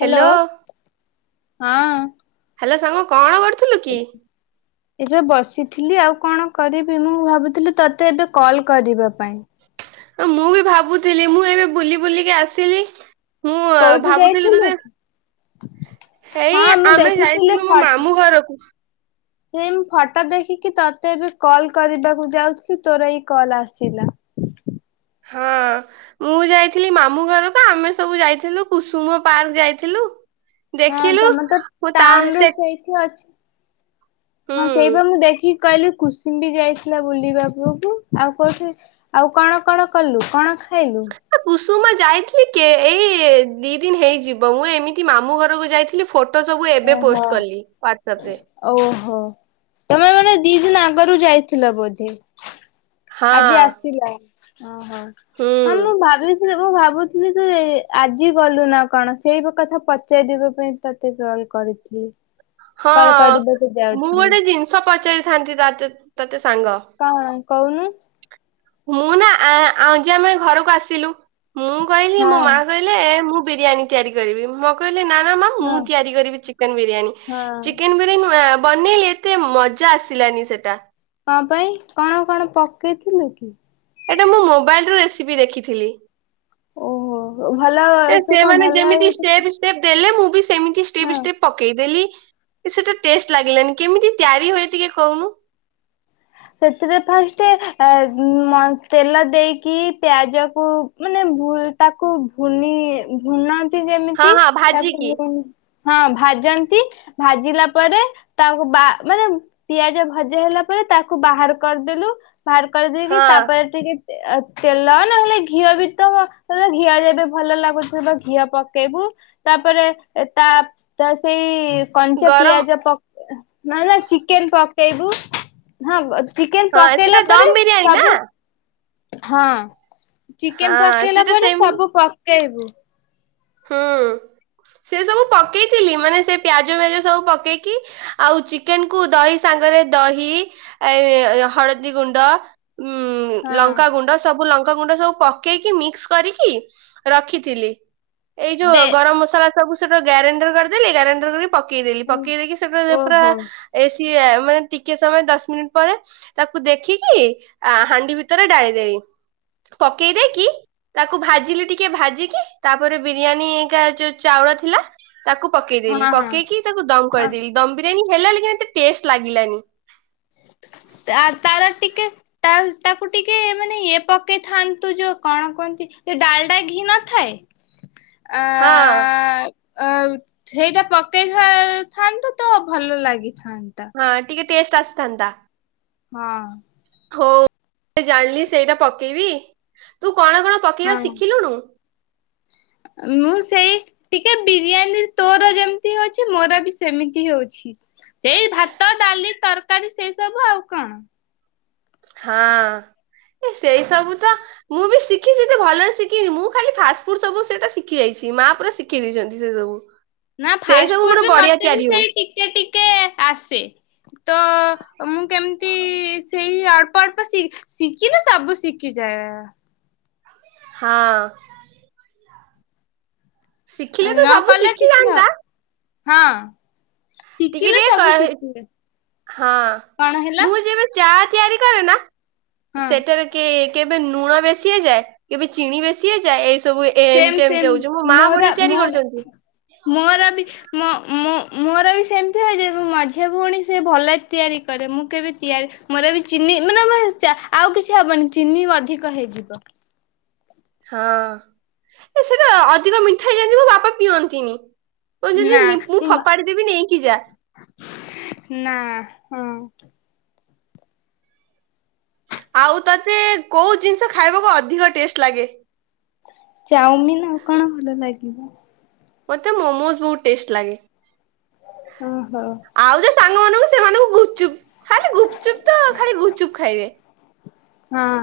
Hello ହଁ। Hello ସାଙ୍ଗ କଣ କରୁଥିଲୁ କି? ଏବେ ବସିଥିଲି ଆଉ କଣ କରିବି ମୁଁ ଭାବୁଥିଲି ତତେ ଏବେ କଲ କରିବା ପାଇଁ। ମୁଁ ବି ଭାବୁଥିଲି ମୁଁ ଏବେ ବୁଲି ବୁଲିକି ଆସିଲି। ମୁଁ କୋଉଠି ଭାବୁଥିଲି ଯାଇଥିଲୁ ତତେ କି ହେଇ ହଁ ମୁଁ ଆମେ ଦେଖିଥିଲି ଯାଇଥିଲୁ ମୋ ମାମୁଁ ଘରକୁ। ସେମ୍ ଫଟୋ ଦେଖିକି ତତେ ଏବେ କଲ କରିବାକୁ ଯାଉଥିଲି ତୋର ଏଇ କଲ୍ ଆସିଲା। ହଁ। ମୁଁ ଯାଇଥିଲି ମାମୁଁ ଘରକୁ ଆମେ ସବୁ ଯାଇଥିଲୁ କୁସୁମ ପାର୍କ ଯାଇଥିଲୁ। ଦେଖିଲୁ ପୁଣି ତା ସେ ସେ ଅଛି ହଁ ହୁଁ। ସେଇପା ମୁଁ ଦେଖି କହଲି କୁସମ୍ୱି ଯାଇଥିଲା ବୁଲିବା କୂଅକୁ ଆଉ କୋଉଠି ଆଉ କଣ କଣ କଲୁ କଣ ଖା ଏ କୁସୁମା ଯାଇଥିଲି କେ ଏଇ ଦି ଦିନ ହେଇଯିବ ମୁଁ ଏମିତି ମାମୁଁ ଘରକୁ ଯାଇଥିଲି ଫୋ ଟୋ ସବୁ ଏବେ ଓହୋ ପୋଷ୍ଟ କଲି ହ୍ୱାଟସଆପ ରେ। ଓହୋ ତମେ ମାନେ ଦି ଦିନ ଆଗରୁ ଯାଇଥିଲ ବୋଧେ। ହଁ ଆଜି ଆସିଲା ଓହୋ ହ ହୁଁ। ମୁଁ ଭାବି ଥିଲି ମୁଁ ଭାବୁଥିଲି ଯେ ଆଜି ଗଲୁ ନା କଣ ସେଇ କଥା ପଚାରିବା ପାଇଁ ତତେ କଲ୍ କରିଥିଲି। ହଁ କଲ୍ କରିବାକୁ ମୁଁ ଯାଉଥିଲି ଗୋଟେ ଜିନିଷ ପଚାରିଥାନ୍ତି ତତେ ତ ତତେ ସାଙ୍ଗ। କଣ କହୁନୁ। ମୁଁ ନା ଆଁ ଆଁ ଆଜି ଆମେ ଘରକୁ ଆସିଲୁ ମୁଁ କହିଲି ହଁ ମୋ ମା କହି ଲେ ମୁଁ ବିରିୟାନୀ ତିଆରି କରିବି ମଁ କହିଲି ନା ନା ମା ମୁଁ ହଁ। ତିଆରି କରିବି ଚିକେନ ବିରିୟାନୀ ହଁ ଚିକେନ ବିରି ଆନି ଉଁ ବନେଇଲି ଏତେ ମଜା ଆସିଲାନି ସେଟା। କ ପାଇଁ କଣ କଣ ପକେଇଥିଲୁ କି? ଏଇଟା ମୁଁ ମୋବାଇଲରେ ରେସିପି ଦେଖିଥିଲି। ଓହୋ ଭଲ ଏ ସେ କଣ ସେମାନେ ଭଲ ଯେମିତି ଷ୍ଟେପ୍ ପ ଦେଲେ ମୁଁ ବି ସେମିତି ଷ୍ଟେପ୍ ହଁ। ଷ୍ଟେପ୍ ପକେଇଦେଲି। ଏ ସେଟା ଟେଷ୍ଟ ଲାଗିଲାନି କେମିତି ତ୍ୟାରି ହୁଏ ଟିକେ କହୁନୁ। ସେଥିରେ ଫାଷ୍ଟ ଏ ମ ତେଲ ଦେଇକି ପିଆଜକୁ ମାନେ ଭୁଲ୍ ତାକୁ ଭୁନି ଭୁନାନ୍ତି ହଁ ଯେମିତି ହଁ ତାକୁ ଭାଜିକି ହଁ ଭାଜନ୍ତି। ଭାଜିଲା ପରେ ତାକୁ ବା ମାନେ ପିଆଜା ଭଜା ହେଲା ପରେ ତା ତାକୁ ବାହାର କରିଦେଲୁ ବାହାର କରିଦେଇକି ହଁ ତାପରେ ଟିକେ ତେଲ ନା ହେଲେ ଘିଅ ବି ତ ଘିଅ ଯେବେ ଭଲ ଲାଗୁଥିବ ତ ଘିଅ ପକେଇବୁ ତାପରେ ତା ସେଇ କଞ୍ଚା ଗରମ ପିଆଜ ପ ନା ନା ଚିକେନ ପକେଇବୁ। ହଁ ଚିକେନ ହଁ ପକେଇଲା ସେଟା ପରେ ଦମ ବିରିୟାନୀ ନା ସବୁ ହଁ ଚିକେନ ହଁ ପକେଇଲା ସେଟା ପରେ ସେମିତି ସବୁ ପକେଇବୁ। ହୁଁ ସେ ସବୁ ପକେଇଥିଲି ମାନେ ସେ ପିଆଜ ଫିଜ ସବୁ ପକେଇକି ଆଉ ଚିକେନ କୁ ଦହି ସାଙ୍ଗରେ ଦହି ଏ ହଳଦୀ ଗୁଣ୍ଡ ହୁଁ ହଁ ଲଙ୍କା ଗୁଣ୍ଡ ସ ସବୁ ଲଙ୍କାଗୁଣ୍ଡ ସବୁ ପକେଇକି ମିକ୍ସ କରିକି ରଖିଥିଲି। ଏଇ ଯୋଉ ଦେ ଗରମ ମସଲା ସବୁ ସେଟା ଗ୍ୟାରେଣ୍ଡର କରିଦେଲି ଗାରେଣ୍ଡର କରିିକି ପକେଇଦେଲି ପକେଇ ଦେଇକି ସେଟା ପୁରା ଓହୋ ଏସି ମାନେ ଟିକେ ସମୟ ଦଶ ମିନିଟ ପରେ ତାକୁ ଦେଖିକି ଆ ହାଣ୍ଡି ଭିତରେ ଡାଳି ଦେଇ ପକେଇ ଦେଇକି ତାକୁ ଭାଜିଲି ଟିକେ ଭାଜିକି ତା ତାପରେ ବିରିୟାନୀ କା ଯୋଉ ଚାଉଳ ଥିଲା ତାକୁ ପକେଇଦେଲି ହଁ ହଁ ପକେଇକି ତାକୁ ଦମ କରିଦେଲି ଦମ ବିରିୟାନୀ ହେଲା ଲା ଏତେ ଟେଷ୍ଟ ଲାଗିଲାନି। [inaudible] ତା ତାର ଟିକେ ତା ତାକୁ ଟିକେ ମାନେ ଇଏ ପକେଇଥାନ୍ତୁ ଯୋଉ କଣ କୁହନ୍ତି ଯଉ ଡାଲଟା ଘି ନ ଥାଏ ହଁ। ଆ ସେଇଟା ପକେଇଥାଆନ୍ତୁ ତ ଭଲ ଲାଗିଥାନ୍ତା। ହଁ ଟିକେ ଟେଷ୍ଟ ଆସିଥାନ୍ତା। ହଁ। ହଉ ଜାଣିଲି ସେଇଟା ପକେଇବି ତୁ କଣ କଣ ପକେଇବା ହଁ। ଶିଖିଲୁୁନୁ? ମୁଁ ସେଇ ଟିକେ ବିରିୟାନୀ ତୋର ଯେମିତି ହଉଛି ମୋର ବି ସେମିତି ହଉଛି ସେଇ ଭାତ ଡାଲି ତରକାରୀ ସେଇ ସବୁ ଆଉ କଣ? ହଁ ଏ ସେଇ ସବୁ ତ ମୁଁ ବି ଶିଖିଛି ଭଲରେ ଶିଖିନି ମୁଁ ଖାଲି ଫାଷ୍ଟ ଫୁଡ ସବୁ ସେଇଟା ଶିଖି ଯାଇଛି ମା ପୁରା ସି ଖି ଦେଇଛନ୍ତି ସେ ସବୁ ନା ସେଇ ଫାଷ୍ଟ ସବୁ ଫୁଡ ମୋର ବି ବଢିଆ ମତେ ବି ତିଆରି ହୁଏ ସେଇ ଟିକେ ଟିକେ ଆସେ ତ ମୁଁ କେମିତି ସେଇ ଅଳ୍ପ ଅଳ୍ପ ଶି ଶିଖିଲି ସବୁ ଶିଖିଯାଏ। ହଁ। ଶିଖିଲେ ତ ନ ସବୁ କଲେ କିଛି ଶିଖିଯାଆନ୍ତା ହବ ହଁ। ଟିକେ ଶିଖିଲେ ଟିକେ ସବୁ କରେ ଶିଖିଲେ। ହଁ କଣ ହେଲା ମୁଁ ଯେବେ ଚା ତିଆରି କରେ ନା ହଁ ସେଠାରେ କେ କେବେ ଲୁଣ ବେଶି ଯାଏ କେବେ ଚିିନ ବେଶି ଯାଏ ଏଇ ସବୁ ଏ ସେମ ଏମିତି ସେମ ଏମିତି ହଉଛି ମୋ ମା ମୋର ବଢିଆ ତିଆରି ମୋର କରୁଛନ୍ତି। ମୋର ବି ମ ମ ମ ମୋର ବି ସେମିତି ହୋଇଯାଏ ମୋ ମଝିଆ ଭଉଣୀ ସେ ଭଲ ତିଆରି କରେ ମୁଁ କେବେ ତିଆରି ମୋର ବି ଚିନି ମାନେ ଆଉ କିଛି ହବନି ଚିନି ଅଧିକ ହେଇଯିବ। ହଁ ଏ ସେଟା ଅଧିକ ମିଠା ହେଇଯାଇଥିବ ମୋ ବାପା ପିଅନ୍ତିନି। ନା କହୁଛନ୍ତି ମୁଁ ମା ଫୋପାଡି ଦେବି ନେଇକି ଯା। ନା ହଁ। ଆଉ ତୋତେ କୋଉ ଜିନିଷ ଖାଇବାକୁ ଅଧିକ ଟେଷ୍ଟ ଲାଗେ? ଚାଉମିିନ ଆଉ କଣ ଭଲ ଲାଗିବ? ମୋତେ ମୋମୋଜ ବହୁତ ଟେଷ୍ଟ ଲାଗେ। ଓହୋ। ଆଉ ଯୋଉ ସାଙ୍ଗ ମାନଙ୍କୁ ସେମାନଙ୍କୁ ଗୁପଚୁପ୍ ଖାଲି ଗୁପଚୁପ୍ ତ ଖାଲି ଗୁପଚୁପ୍ ଖାଇବେ। ହଁ।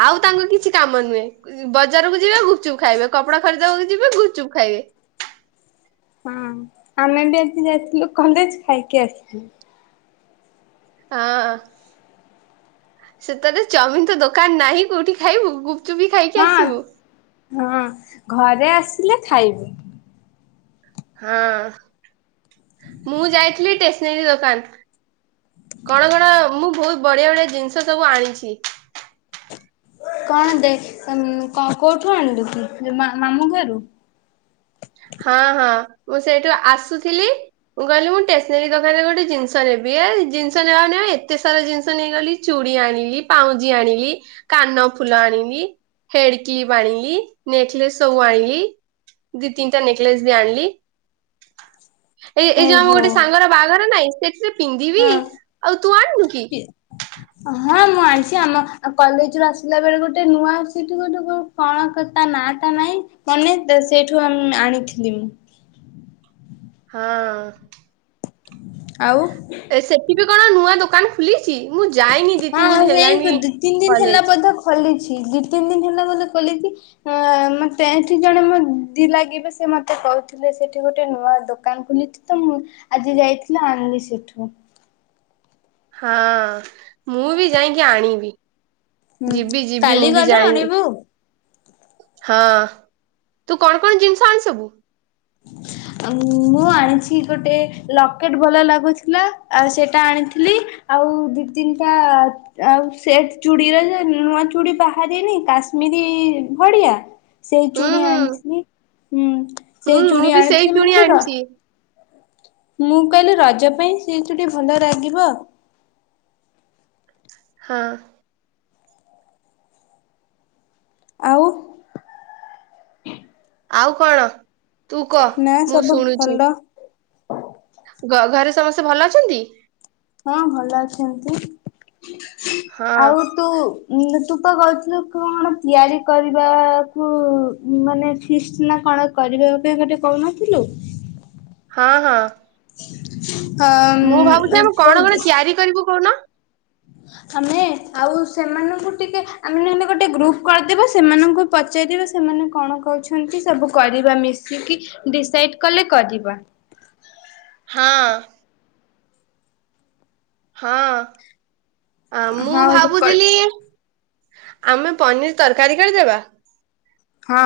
ଆଉ ତାଙ୍କ କିଛି କାମ ନୁହେଁ। ବଜାରକୁ ଯିବେ ଗୁପ୍ ଚୁପ୍ ଖାଇବେ କପଡା ଖରିଦବାକୁ ଯିବେ ଗୁପ୍ ଚୁପ୍ ଖାଇବେ। ହଁ ଆମେ ବି ଆଜି ଯାଇଥିଲୁ କଲେଜ୍ ଖାଇକି ଆସିଛୁ। ହଁ ସେତର ଚାଓମିନ୍ ତ ଦୋକାନ ନାହିଁ କୋଉଠି ଖାଇବୁ ଗୁପ୍ ତୁ ବି ଖାଇକି ହଁ। ଆସିବୁ। ହଁ ଘରେ ଆସିଲେ ଖାଇବୁ। ହଁ ମୁଁ ଯାଇଥିଲି ଟେସନାରୀ ଦୋକାନ। କଣ କଣ ମୁଁ ବହୁତ ବଢିଆ ବଢିଆ ଜିନିଷ ସବୁ ଆଣିଛି। କଣ ଦେ କୋଉଠୁ ଆଣିଲୁ କି ମାମୁଁ ଘରୁ? ହଁ ହଁ ମୁଁ ସେଇଠୁ ଆସୁଥିଲି ମୁଁ କହିଲି ମୁଁ ଟେସନାରୀ ଦୋକାନରେ ଗୋଟେ ଜିନିଷ ନେବି ଏ ଜିନିଷ ନେବାକୁ ନେ ଏତେ ସାରା ଜିନିଷ ନେଇଗଲି। ଚୁଡି ଆଣିଲି ପାଉଁଜି ଆଣିଲି କାନ ଫୁଲ ଆଣିଲି। ହେଡ୍ କ୍ଲିପ୍ ଆଣିଲି ନେକ୍ଲେସ୍ ସବୁ ଆଣିଲି। ଦି ତିନିଟା ନେକ୍ଲେସ୍ ବି ଆଣିଲି ଏ ଏ ଯୋଉ ଆମ ଓହୋ ଗୋଟେ ସାଙ୍ଗର ବାହାଘର ନାଇଁ ସେଥିରେ ପିନ୍ଧିବି ହଁ। ଆଉ ତୁ ଆଣିନୁ କି? ହଁ ମୁଁ ଆଣିଛି ଆମ କଲେଜ୍ ରୁ ଆସିଲା ବେଳେ ଗୋଟେ ନୂଆ ଅ ସେଇଠୁ ଗୋଟ କଣ କ ତା ନା ଟା ନାଇଁ ମନେ ସେଇଠୁ ଆମେ ଆଣିଥିଲି ମୁଁ। ହଁ। ଆଉ। ସେଠି ବି କଣ ନୂଆ ଦୋକାନ ଖୁଲିଛି ମୁଁ ଯାଇନି ଦି ହଁ ତିନି ଆଉ ଦିନ୍ ସେଇ ହେଲାଣି ଦି ତିନି ଦିନ ହେଲା କଲେଜ୍। ବୋଧେ ଖୋଲିଛି ଦି ତିନ୍ ଦିନ୍ ହେଲା ବୋଧେ ଖୋଲିଚି। ଅ ମତେ ଏଠି ଜଣେ ମୋ ଦି ଲାଗିବେ ସେ ମତେ କହିଥିଲେ ସେଠି ଗୋଟେ ନୂଆ ଦୋକାନ ଖୋଲିଚି। ତ ମୁଁ ଆଜି ଯାଇଥିଲି ଆଣିଲି ସେଠୁ। ହଁ ମୁଁ ବି ଯାଉଁକି ଆଣିବି। ହୁଁ ଯିବି ଯିବି କାଲି ମୁଁ ବି ଗଲେ ଯାଇନି। ଆଣିବୁ। ହଁ ତୁ କଣ କଣ ଜିନିଷ ଆଣି ସବୁ? [inaudible] ମୁଁ ଆଣିଛି ଗୋଟେ ଲକେଟ୍ ଭଲ ଲାଗୁଥିଲା ଆଉ ସେଇଟା ଆଣିଥିଲି। ଆଉ ଦି ତିନଟା ଆଉ ସେ ଚୁଡିର ଯେ ନୂଆ ଚୁଡ଼ି ବାହାରିନି କାଶ୍ମୀରୀ ଭାଡ଼ିଆ? ସେଇ ହୁଁ ଚୁଡ଼ି ହୁଁ ଆଣିଥିଲି ହୁଁ ହୁଁ ସେଇ ମୁଁ ଚୁଡ଼ି ବି ସେଇ ଆଣିଥିଲି ମୁଁ ଚୁଣି କହିଲି ର ଆଣିଛି ମୁଁ କହିଲି ରଜ ପାଇଁ ସେ ଚୁଡ଼ି ଭଲ ଲଗିବ। ହଁ। ଆଉ। ଆଉ କଣ ତୁ କହ ନା ମୁଁ ସବୁ ଶୁଣୁଛି। ଭଲ ଗ ଘରେ ସମସ୍ତେ ଭଲ ଅଛନ୍ତି? ହଁ ଭଲ ଅଛନ୍ତି ହଁ ଆଉ ତୁ ତୁ ତ କହିଥିଲୁ କଣ ତିଆରି କରିବାକୁ ମାନେ ଫିଷ୍ଟ ନା କଣ କରିବା ପାଇଁ ଗୋଟେ କହୁନଥିଲୁ? ହଁ ହଁ। ହ ମୁଁ ଭାବୁଛି ଆମେ କଣ କଣ ତିଆରି କରିବୁ କହୁନ? ଆମେ ଆଉ ସେମାନଙ୍କୁ ଟିକେ ଆମେ ନହେନେ ଗୋଟେ ଗ୍ରୁପ କରିଦେବା ସେମାନଙ୍କୁ ପଚାରିବେ ସେମାନେ କଣ କହୁଛନ୍ତି ସବୁ କରିବା ମିଶିକି। ଡିସାଇଡ୍ କଲେ କରିବା। ହଁ। ହଁ ମୁଁ ହଁ ହଁ। ଭାବୁଥିଲି ଆମେ ପନିର୍ ତରକାରୀ କରିଦେବା। ହଁ।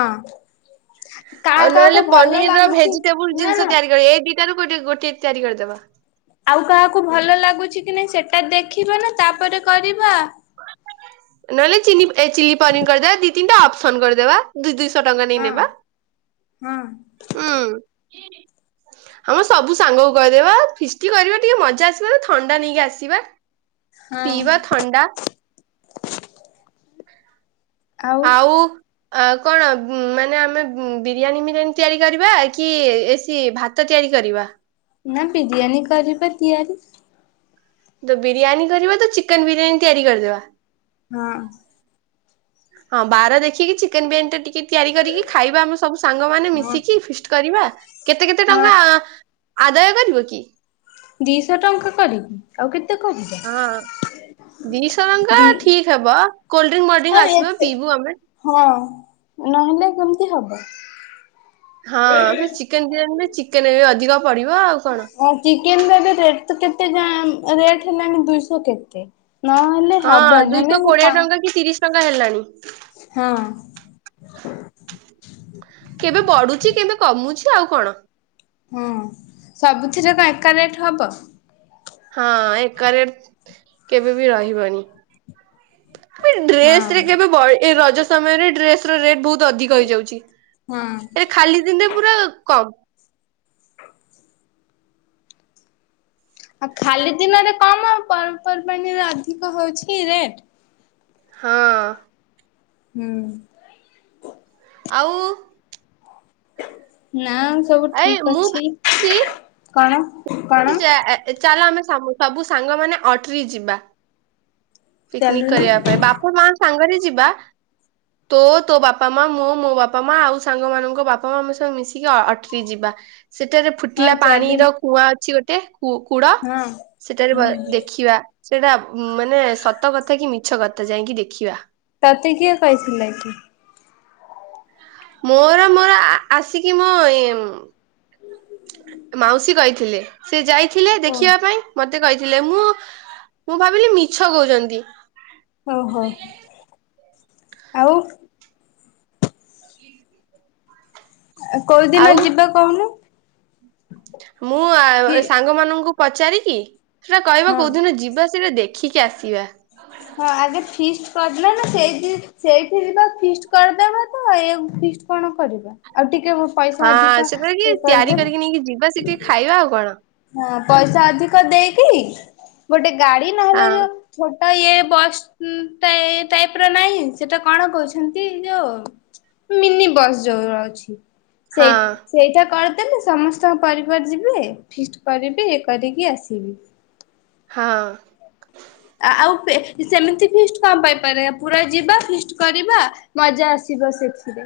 ଆଉ ନହେଲେ ପନିର ର ଲାଗୁଛି ଭେଜିଟେବୁଲ ନା ଜିନିଷ ନା ତିଆରି କରିବ ଏଇ ଦିଟାରୁ ଗୋ ଗୋଟେ ତିଆରି କରିଦବା। ଆଉ କାହାକୁ ଭଲ ଲାଗୁଛି କି ନାଇଁ ସେଟା ଦେଖିବା ନା ତାପରେ କରିବା। ନହେଲେ ଚିଲି ଚିଲି ପନିର କରିଦେବା ଦି ତିନଟା ଅପସନ୍ କରିଦେବା ଦୁଇ ଦୁଇ ଶ ଟଙ୍କା ନେଇ ହଁ ନେବା। ହଁ। ହୁଁ। ଆମ ସବୁ ସାଙ୍ଗକୁ କହିଦେବା ଫିଷ୍ଟି କରିବା ଟିକେ ମଜା ଆସିବା ଥଣ୍ଡା ନେଇକି ଆସିବା। ହଁ ପିଇବା ଥଣ୍ଡା। ଆଉ। ଆ କଣ ମାନେ ଆମେ ବିରିୟାନୀ ମିରିଆନୀ ତିଆରି କରିବା କି ଏସି ଭା ତ ତିଆରି କରିବା। ନା ବିରିୟାନୀ କରିବା ତିଆରି। ତ ବିରିୟାନୀ କରିବା ତ ଚିକେନ ବିରିୟାନୀ ତିଆରି କରିଦବା। ହଁ। ହଁ ବାର ଦେଖିକି ଚିକେନ ବିରିୟାନି ଟା ଟିକେ ତିଆରି କରିକି ଖାଇବା ଆମ ସବୁ ସାଙ୍ଗମାନେ ହଁ ମିଶିକି ଫିଷ୍ଟ କରିବା କେତେ କେତେ ହଁ ଟଙ୍କା ଆଦାୟ କରିବ କି? ଦିଶହ ଟଙ୍କା କରି। ଆଉ କେତେ କହ। ହଁ ଦିଶହ ଟଙ୍କା ଦି ଠିକ ହବ କୋଲଡ୍ରିଙ୍କ ହଁ ମୋଲଡ୍ରିଙ୍କ ଆସିବ ଏତେ ପିଇବୁ ଆମେ। ହଁ ନହେଲେ କେମିତି ହବ। ହଁ ସେ ଚିକେନ ବିରିୟାନୀରେ ଚିକେନ ଏ ଅଧିକ ପଡିବ ଆଉ କଣ। ଆଉ ଚିକେନ ର ବି ରେଟ ତ କେତେ କଣ ରେଟ ହେଲାଣି ଦୁଇଶହ କେତେ ନହେଲେ। ହଁ ହବନି ଆମେ ଦୁଇଶ କୋଡିଏ ପା ଟଙ୍କା କି ତିରିଶ ଟଙ୍କା ହେଲାଣି। ହଁ। କେବେ ବଢୁଛି କେବେ କମୁଛି ଆଉ କଣ। ହଁ ସବୁଥିରେ କଣ ଏକା ରେଟ୍ ହବ। ହଁ ଏକା ରେଟ୍‌ କେବେ ବି ରହିବନି। ଡ୍ରେସ ହଁ ରେ କେବେ ବ ରଜ ସମୟରେ ଡ୍ରେସ ର ରେଟ୍ ବହୁତ ଅଧିକ ହେଇଯାଉଛି ହଁ ଏ ଖାଲି ଦିନରେ ପୁରା କମ। ଆଉ ଖାଲି ଦିନରେ କମ ଆଉ ପର୍ବପର୍ବାଣିରେ ଅଧିକ ହଉଛି ରେଟ। ହଁ। ହୁଁ। ଆଉ। ନା ସବୁ ଏଇ ଠିକ ମୁଁ ଅଛି ଭାବୁଚି କଣ। କଣ ଚାଲ ଆମେ ସବୁ ସାଙ୍ଗମାନୋ ଅଟ୍ରି ଯିବା। ପିକନିକ କରିବା ଚାଲୁନି? ପାଇଁ ବାପ ମା ସାଙ୍ଗରେ ଯିବା। ତୋ ତୋ ବାପା ମା ମଁ ମୋ ବାପା ମା ଆଉ ସାଙ୍ଗ ମାନଙ୍କ ବାପା ମା ଆମେ ସବୁ ମିଶିକି ଅ ଅଟ୍ରି ଯିବା। ସେଠାରେ ହଁ ଫୁଟିଲା ଚାଲୁ ପାଣିର କୁଆଁ ଅଛି ଗୋଟେ କୁ କୂଡ ହଁ ସେଟାରେ ହୁଁ। ଦେଖିବା। ସେଟା ମାନେ ସତ କଥା କି ମିଛ କଥା ଯାଇଁକି ଦେଖିବା। ତତେ କିଏ କହିଥିଲେ କି? ମୋର ମୋର ଆସିକି ମଁ ଏ ମାଉସୀ କହିଥିଲେ ସେ ଯାଇଥିଲେ ଓ ଦେଖିବା ପାଇଁ ମ ମତେ କହିଥିଲେ ମୁଁ ମୁଁ ଭାବିଲି ମିଛ କହୁଛନ୍ତି। ଓ ହୋ ଆଉ। କୋଉଦିନ ଆଉ ଯିବା କହୁନୁ। ଫି ମୁଁ ସାଙ୍ଗ ମାନଙ୍କୁ ପଚାରିକି ସେଟା କହିବ ହଁ କୋଉଦିନ ଯିବା ସେଇଟା ଦେଖ ଦେଖିକି ଆସିବା। ହଁ ଆଗେ ଫିଷ୍ଟ କରିିଦେଲନା ସେଇଠି। ସେଇଠି ଯିବା ଫିଷ୍ଟ କରିଦବା ତ ଏଇଆକୁ ଫିଷ୍ଟ କଣ କରିବା ଆଉ ଟିକେ ପଇସା ହଁ ଅଧିକ ସେଗୁଡାକି ଇଏ ତିଆରି କରିଦେବା। କରିକି ନେଇକି ଯିବା ସେଠି ଖାଇବା ଆଉ କଣ। ହଁ ପଇସା ଅଧିକ ଦେଇକି ଗୋଟେ ଗାଡି ନହେଲେ ହଁ ଯୋଉ ଛୋଟ ଇଏ ବସ୍ ଉଁ ଟାଇ ଟାଇପ ର ନାହିଁ ସେଟା କଣ କହୁଛନ୍ତି ଏ ଯୋଉ ମିନି ବସ୍ ଯୋଉ ରହୁଛି। ସେଇ ହଁ ସେଇଟା କରିଦେଲେ ସମସ୍ତଙ୍କ ପରିବାର ଯିବେ ଫିଷ୍ଟ କରିବି କରିକି ଆସିବି। ହଁ। ଆ ଆଉ ପେ ସେମିତି ଫିଷ୍ଟ କଣ ପାଇଁ କରିବା ପୁରା ଯିବା ଫିଷ୍ଟ କରିବା ମଜା ଆସିବ ସେଥିରେ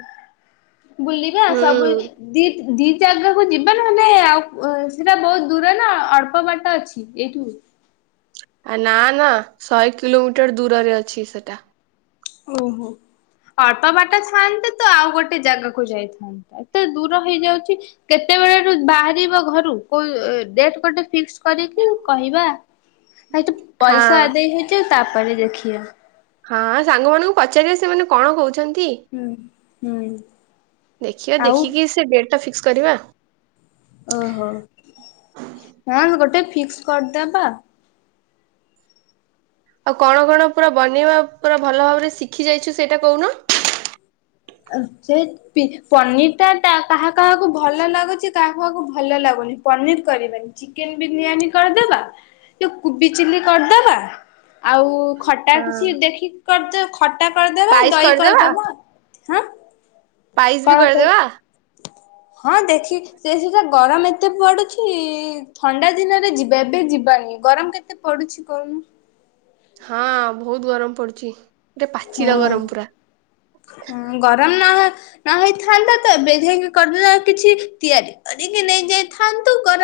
ବୁଲିବା ସବୁ ହୁଁ ଦିତ୍ ଦି ଜାଗାକୁ ଯିବା ନହେଲେ ଆଉ ଅ ସେଟା ବହୁତ ଦୂର ନା ଅଳ୍ପ ବାଟ ଅଛି ଏଇଠୁ? ଆ ନା ନା ଶହେ କିଲୋମିଟର ଦୂରରେ ଅଛି ସେଟା। ଓହୋ ଅଳ୍ପ ବାଟ ଥାଆନ୍ତା ତ ଆଉ ଗୋଟେ ଜାଗାକୁ ଯାଇଥାନ୍ତେ। ତ ଏତେ ଦୂର ହେଇଯାଉଛି କେତେବେଳରୁ ବାହାରିବ ଘରୁ କୋଉ ଉ ଡେଟ ଗୋଟେ ଫିକ୍ସ କରିକି କହିବା ଭାଇ ତ ପଇସା ହଁ ଆଦାଏ ହେଇଯାଉ ତାପରେ ଦେଖିବା। ହଁ ସାଙ୍ଗମାନଙ୍କୁ ପଚାରିବା ସେମାନେ କଣ କହୁଛନ୍ତି? ହୁଁ ହୁଁ। ଦେଖିବା ଆଉ ଦେଖିକି ସେ ଡେଟ୍ ଟା ଫିକ୍ସ କରିବା। ଓହୋ ନା ମ ଗୋଟେ ଫିକ୍ସ କରିଦେବା ଆଉ କଣ କଣ ପୁରା ବନେଇବା ପୁରା ଭଲ ଭାବରେ ଶିଖି ଯାଇଚୁ ସେଇଟା କହୁନ? [unintelligible] ଟି ପନିର ଟା କା କାହା କାହାକୁ ଭଲ ଲାଗୁଛି କାହା କାହାକୁ ଭଲ ଲାଗୁନି ପନିର କରିବାନି। ଚିକେନ ବିରିୟାନୀ କରିଦେବା, ଯୋଉ କୁବି ଚିଲ୍ଲି କରିଦବା ଆଉ ଖଟା କିଛି ଦେଖିକି କରିଦ ଖଟା କରିଦେବା, ଦହି କରିଦେବା ହଁ ପାଇସ୍ ବି କଣ କଉ କରିଦେବା ହଁ ଦେଖି ସେ ସେଟା ଗରମ ଏତେ ପଡୁଛି ଥଣ୍ଡା ଦିନରେ ଯିବା ଏବେ ଯିବାନି ଗରମ କେତେ ପଡୁଛି କହୁନୁ। ହଁ ଭଉତ ଗରମ ପଡୁଛି। ଗୋଟେ ପାଚିଲା ହଁ ଗରମ ପୁରା। ହଁ ଗରମ ନ ନ ହେଇଥାନ୍ତା ତ ଏବେ ଯାଇ କରିଦବା କିଛି ତିଆରି କରିକି ନେଇ ଯାଇଥାନ୍ତୁ ଗରମ୍